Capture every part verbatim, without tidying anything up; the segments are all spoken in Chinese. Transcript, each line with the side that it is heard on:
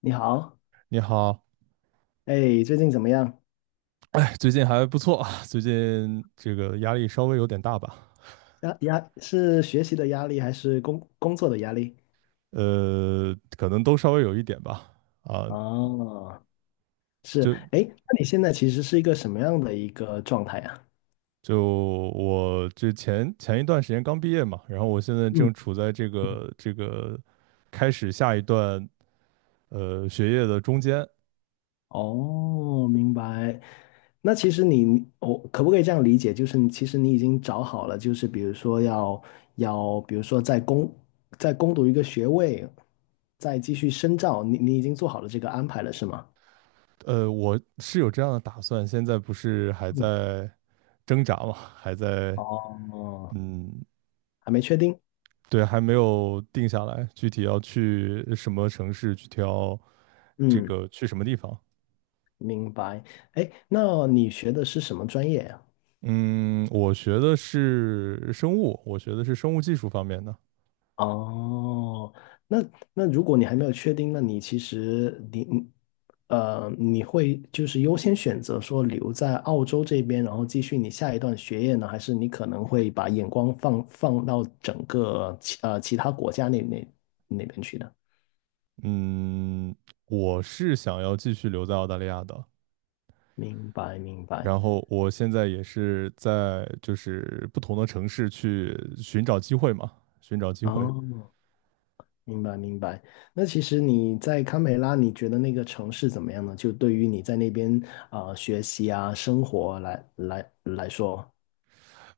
left: 你好。
right: 你好，
left: 哎，最近怎么样？
right: 哎最近还不错啊，最近这个压力稍微有点大吧。
left: 压压是学习的压力还是工工作的压力？
right: 呃，可能都稍微有一点吧。啊，
left: 哦。是。
right: 就
left: 哎，那你现在其实是一个什么样的一个状态啊？
right: 就我这前前一段时间刚毕业嘛，然后我现在
left: 嗯。
right: 正处在这个这个开始下一段呃学业的中间。
left: 哦，明白。那其实你，我可不可以这样理解？就是你其实你已经找好了，就是比如说要要，比如说在攻在攻读一个学位，再继续深造，你你已经做好了这个安排了，是吗？
right: 呃，我是有这样的打算，现在不是还
left: 嗯。
right: 在挣扎嘛，还在
left: 哦，
right: 嗯
left: 还没确定。
right: 对，还没有定下来，具体要去什么城市，具体要这
left: 嗯。
right: 个去什么地方。
left: 明白。哎，那你学的是什么专业呀？
right: 嗯，我学的是生物，我学的是生物技术方面的。
left: 哦，那那如果你还没有确定，那你其实你呃你会就是优先选择说留在澳洲这边，然后继续你下一段学业呢，还是你可能会把眼光放放到整个其呃其他国家那那那边去呢？
right: 嗯，我是想要继续留在澳大利亚的，
left: 明白明白。
right: 然后我现在也是在就是不同的城市去寻找机会嘛，寻找机会。
left: 哦，明白明白。那其实你在堪培拉，你觉得那个城市怎么样呢？就对于你在那边啊、呃学习啊、生活来来来说，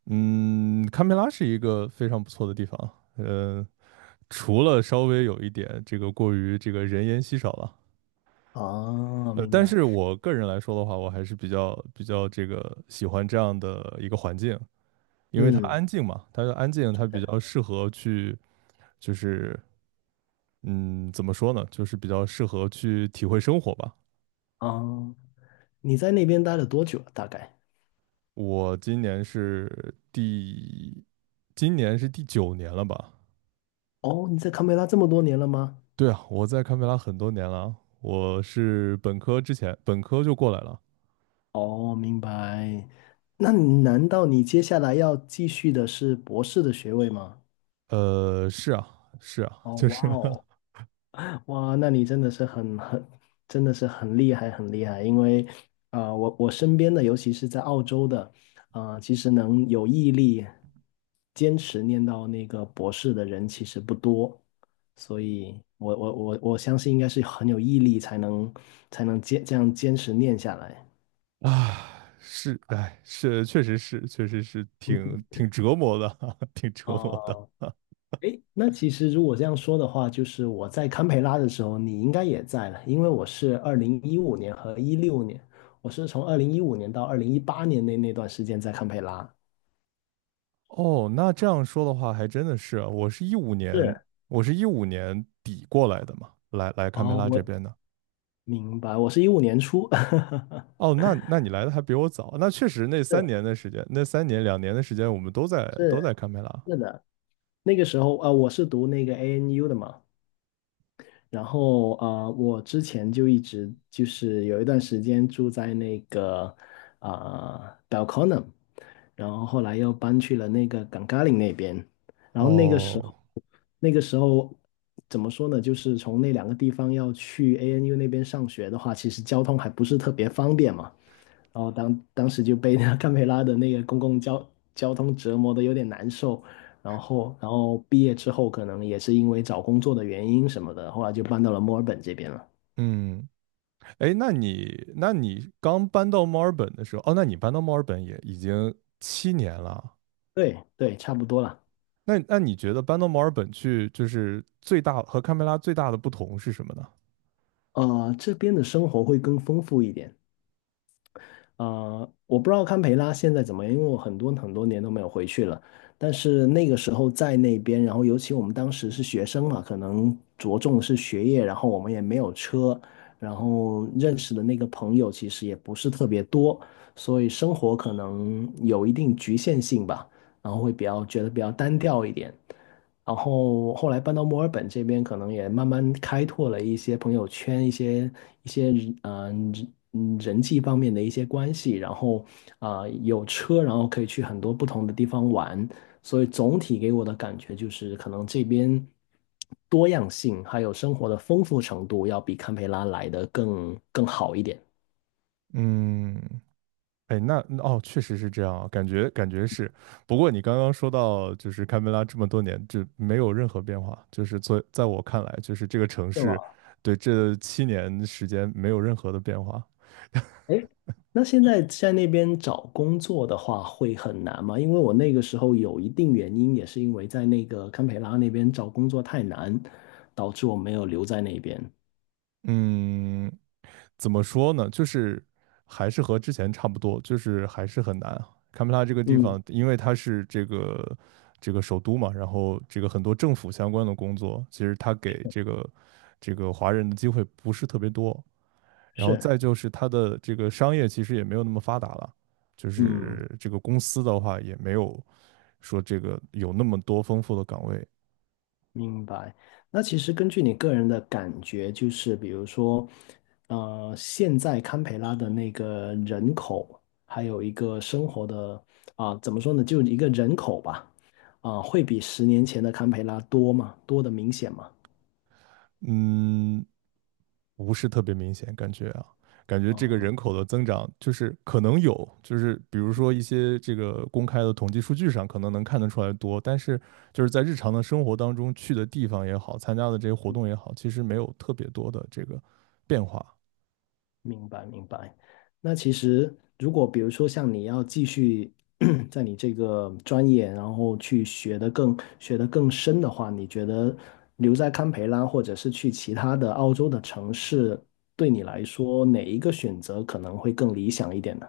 right: 嗯，堪培拉是一个非常不错的地方。呃，除了稍微有一点这个过于这个人烟稀少了。
left: 哦，
right: 呃，
left: 明
right: 但
left: 白。
right: 是我个人来说的话，我还是比较比较这个喜欢这样的一个环境，因为它
left: 嗯。
right: 安静嘛，它安静，它比较适合去，就是嗯，怎么说呢，就是比较适合去体会生活吧。
left: 哦，你在那边待了多久了大概？
right: 我今年是第，今年是第九年了吧？
left: 哦，你在堪培拉这么多年了吗？
right: 对啊，我在堪培拉很多年了啊，我是本科之前，本科就过来了。
left: 哦，明白。那难道你接下来要继续的是博士的学位吗？
right: 呃，是啊，是啊，
left: 哦，
right: 就
left: 哇
right: 是
left: 哦，哇，那你真的是很很，真的是很厉害，很厉害。因为，啊，我我身边的，尤其是在澳洲的，啊，其实能有毅力坚持念到那个博士的人其实不多，所以我我我我相信应该是很有毅力才能才能坚这样坚持念下来。
right: 啊，是，哎，是，确实是，确实是
left: 嗯哼。
right: 挺挺折磨的，挺折磨的。
left: 哦。诶，那其实如果这样说的话，就是我在堪培拉的时候，你应该也在了，因为我是二零一五年和一六年，我是从二零一五年到二零一八年那那段时间在堪培拉。
right: 哦，那这样说的话，还真的是啊，我是一五年，
left: 是。
right: 我是一五年底过来的嘛，来来堪培
left: 哦，
right: 拉这
left: 我
right: 边的。
left: 明白，我是一五年初。
right: 哦，那那你来的还比我早，那确实那三年的时间，那三年两年的时间，我们都在都在
left: 是
right: 堪培拉。
left: 是的，那个时候啊，呃我是读那个 A N U 的嘛，然后呃，我之前就一直就是有一段时间住在那个啊、呃 Belconnen，然后后来又搬去了那个 g a n g a l i n 那边，然后那个时候
right: 哦，
left: 那个时候怎么说呢？就是从那两个地方要去 A N U 那边上学的话，其实交通还不是特别方便嘛。然后当当时就被那堪培拉的那个公共交交通折磨的有点难受，然后然后毕业之后可能也是因为找工作的原因什么的，后来就搬到了墨尔本这边了。
right: 嗯，哎，那你那你刚搬到墨尔本的时候，哦，那你搬到墨尔本也已经七年了，
left: 对对，差不多了。
right: 那那你觉得搬到墨尔本去，就是最大和堪培拉最大的不同是什么呢？
left: 呃，这边的生活会更丰富一点。呃，我不知道堪培拉现在怎么样，因为我很多很多年都没有回去了。但是那个时候在那边，然后尤其我们当时是学生嘛，可能着重的是学业，然后我们也没有车，然后认识的那个朋友其实也不是特别多，所以生活可能有一定局限性吧，然后会比较觉得比较单调一点。然后后来搬到墨尔本这边，可能也慢慢开拓了一些朋友圈，一些一些嗯人嗯人际方面的一些关系，然后啊、呃有车，然后可以去很多不同的地方玩，所以总体给我的感觉就是，可能这边多样性还有生活的丰富程度要比堪培拉来的更更好一点。
right: 嗯，哎，那哦，确实是这样啊，感觉感觉是。不过你刚刚说到，就是堪培拉这么多年就没有任何变化，就是在在我看来，就是这个城市对这七年时间没有任何的变化。
left: 诶，那现在在那边找工作的话会很难吗？因为我那个时候有一定原因，也是因为在那个堪培拉那边找工作太难，导致我没有留在那边。
right: 嗯，怎么说呢？就是还是和之前差不多，就是还是很难啊。堪培拉这个地
left: 嗯。
right: 方，因为它是这个这个首都嘛，然后这个很多政府相关的工作，其实它给这个这个华人的机会不是特别多。然后
left: 是。
right: 再就是它的这个商业其实也没有那么发达了，就
left: 嗯。
right: 是这个公司的话也没有说这个有那么多丰富的岗位。
left: 明白。那其实根据你个人的感觉，就是比如说，呃，现在堪培拉的那个人口，还有一个生活的啊、怎么说呢，就一个人口吧，啊、会比十年前的堪培拉多吗？多的明显吗？
right: 嗯，不是特别明显，感觉啊，感觉这个
left: 哦，
right: 人口的增长就是可能有，就是比如说一些这个公开的统计数据上可能能看得出来多，但是就是在日常的生活当中去的地方也好，参加的这些活动也好，其实没有特别多的这个变化。
left: 明白明白。那其实，如果比如说像你要继续 在你这个专业，然后去学的更学的更深的话，你觉得留在堪培拉，或者是去其他的澳洲的城市，对你来说哪一个选择可能会更理想一点呢？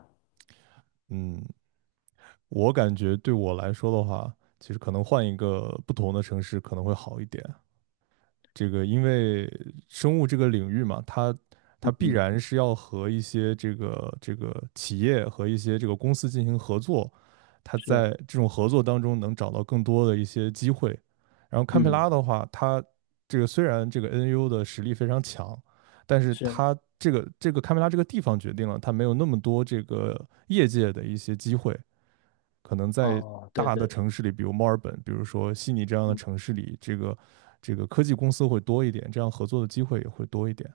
right: 嗯，我感觉对我来说的话，其实可能换一个不同的城市可能会好一点。这个因为生物这个领域嘛，它它必
left: 嗯。
right: 然是要和一些这个这个企业和一些这个公司进行合作，它
left: 是。
right: 在这种合作当中能找到更多的一些机会。然后堪培
left: 嗯。
right: 拉的话，它这个虽然这个 N U 的实力非常强，但是
left: 是。
right: 它这个这个堪培拉这个地方决定了它没有那么多这个业界的一些机会，可能在
left: 哦，对
right: 大的
left: 对。
right: 城市里，比如墨尔本，比如说悉尼这样的城市里，这个这个科技公司会多一点，这样合作的机会也会多一点。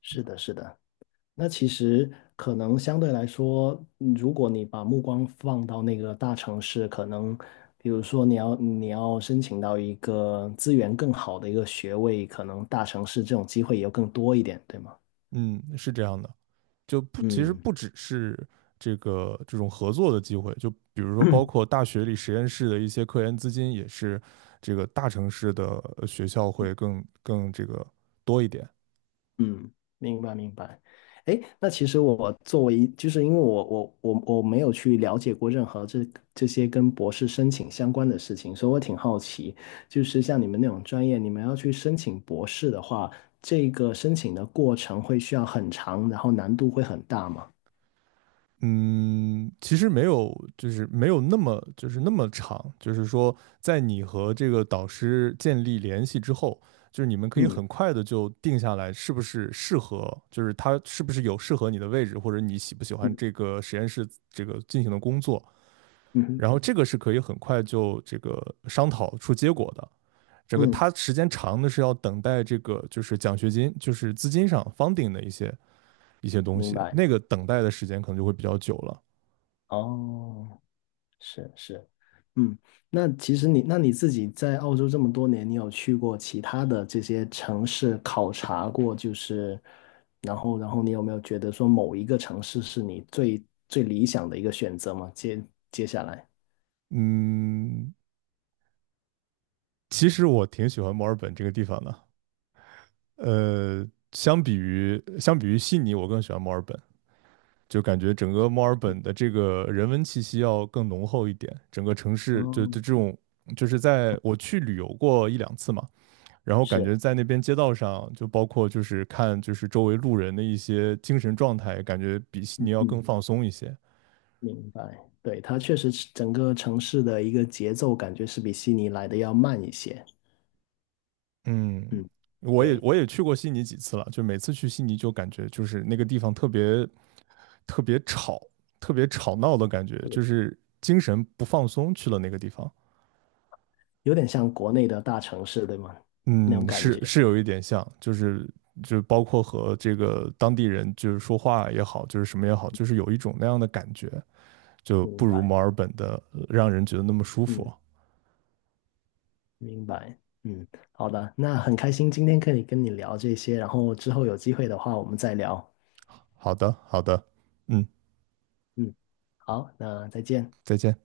left: 是的，是的。那其实可能相对来说，嗯，如果你把目光放到那个大城市，可能比如说你要你要申请到一个资源更好的一个学位，可能大城市这种机会也更多一点，对吗？
right: 嗯，是这样的，就不其实
left: 嗯。
right: 不只是这个这种合作的机会，就比如说包括大学里实验室的一些科研资金，也是这个大城市的呃学校会更更这个多一点。
left: 嗯，明白明白。哎，那其实我作为一就是因为我我我我没有去了解过任何这这些跟博士申请相关的事情，所以我挺好奇，就是像你们那种专业，你们要去申请博士的话，这个申请的过程会需要很长，然后难度会很大吗？
right: 嗯，其实没有，就是没有那么，就是那么长，就是说，在你和这个导师建立联系之后，就是你们可以
left: 嗯。
right: 很快的就定下来，是不是适合，就是他是不是有适合你的位置，或者你喜不喜欢这
left: 嗯。
right: 个实验室这个进行的工作，
left: 嗯哼。
right: 然后这个是可以很快就这个商讨出结果的。这个
left: 嗯，
right: 他时间长的是要等待这个就是奖学金，就是资金上 funding 的一些一些东
left: 明
right: 西，
left: 白。
right: 那个等待的时间可能就会比较久了。
left: 哦。是是。嗯。那其实你，那你自己在澳洲这么多年，你有去过其他的这些城市考察过，就是，然后，然后你有没有觉得说某一个城市是你最最理想的一个选择吗？接接下来，
right: 嗯，其实我挺喜欢墨尔本这个地方的。呃，相比于相比于悉尼，我更喜欢墨尔本，就感觉整个墨尔本的这个人文气息要更浓厚一点。整个城市就
left: 哦。
right: 就这种，就是在我去旅游过一两次嘛，然后感觉
left: 是。
right: 在那边街道上，就包括就是看就是周围路人的一些精神状态，感觉比悉尼要
left: 嗯，
right: 更放松一些。
left: 明白，对，它确实是整个城市的一个节奏感觉是比悉尼来的要慢一些。
right: 嗯，
left: 嗯。
right: 我也
left: 对。
right: 我也去过悉尼几次了，就每次去悉尼就感觉就是那个地方特别特别吵，特别吵闹的感觉，就是精神不放松去了那个地方。
left: 有点像国内的大城市，对吗？那种
right: 嗯，
left: 感
right: 是
left: 觉。
right: 是有一点像，就是就包括和这个当地人就是说话也好，就是什么也好，就是有一种那样的感觉，就
left: 明
right: 不如
left: 白。
right: 墨尔本的呃让人觉得那么舒
left: 嗯。
right: 服。
left: 明白。嗯。好的，那很开心今天可以跟你聊这些，然后之后有机会的话我们再聊。
right: 好的，好的，嗯，
left: 嗯。好，那再见。
right: 再见。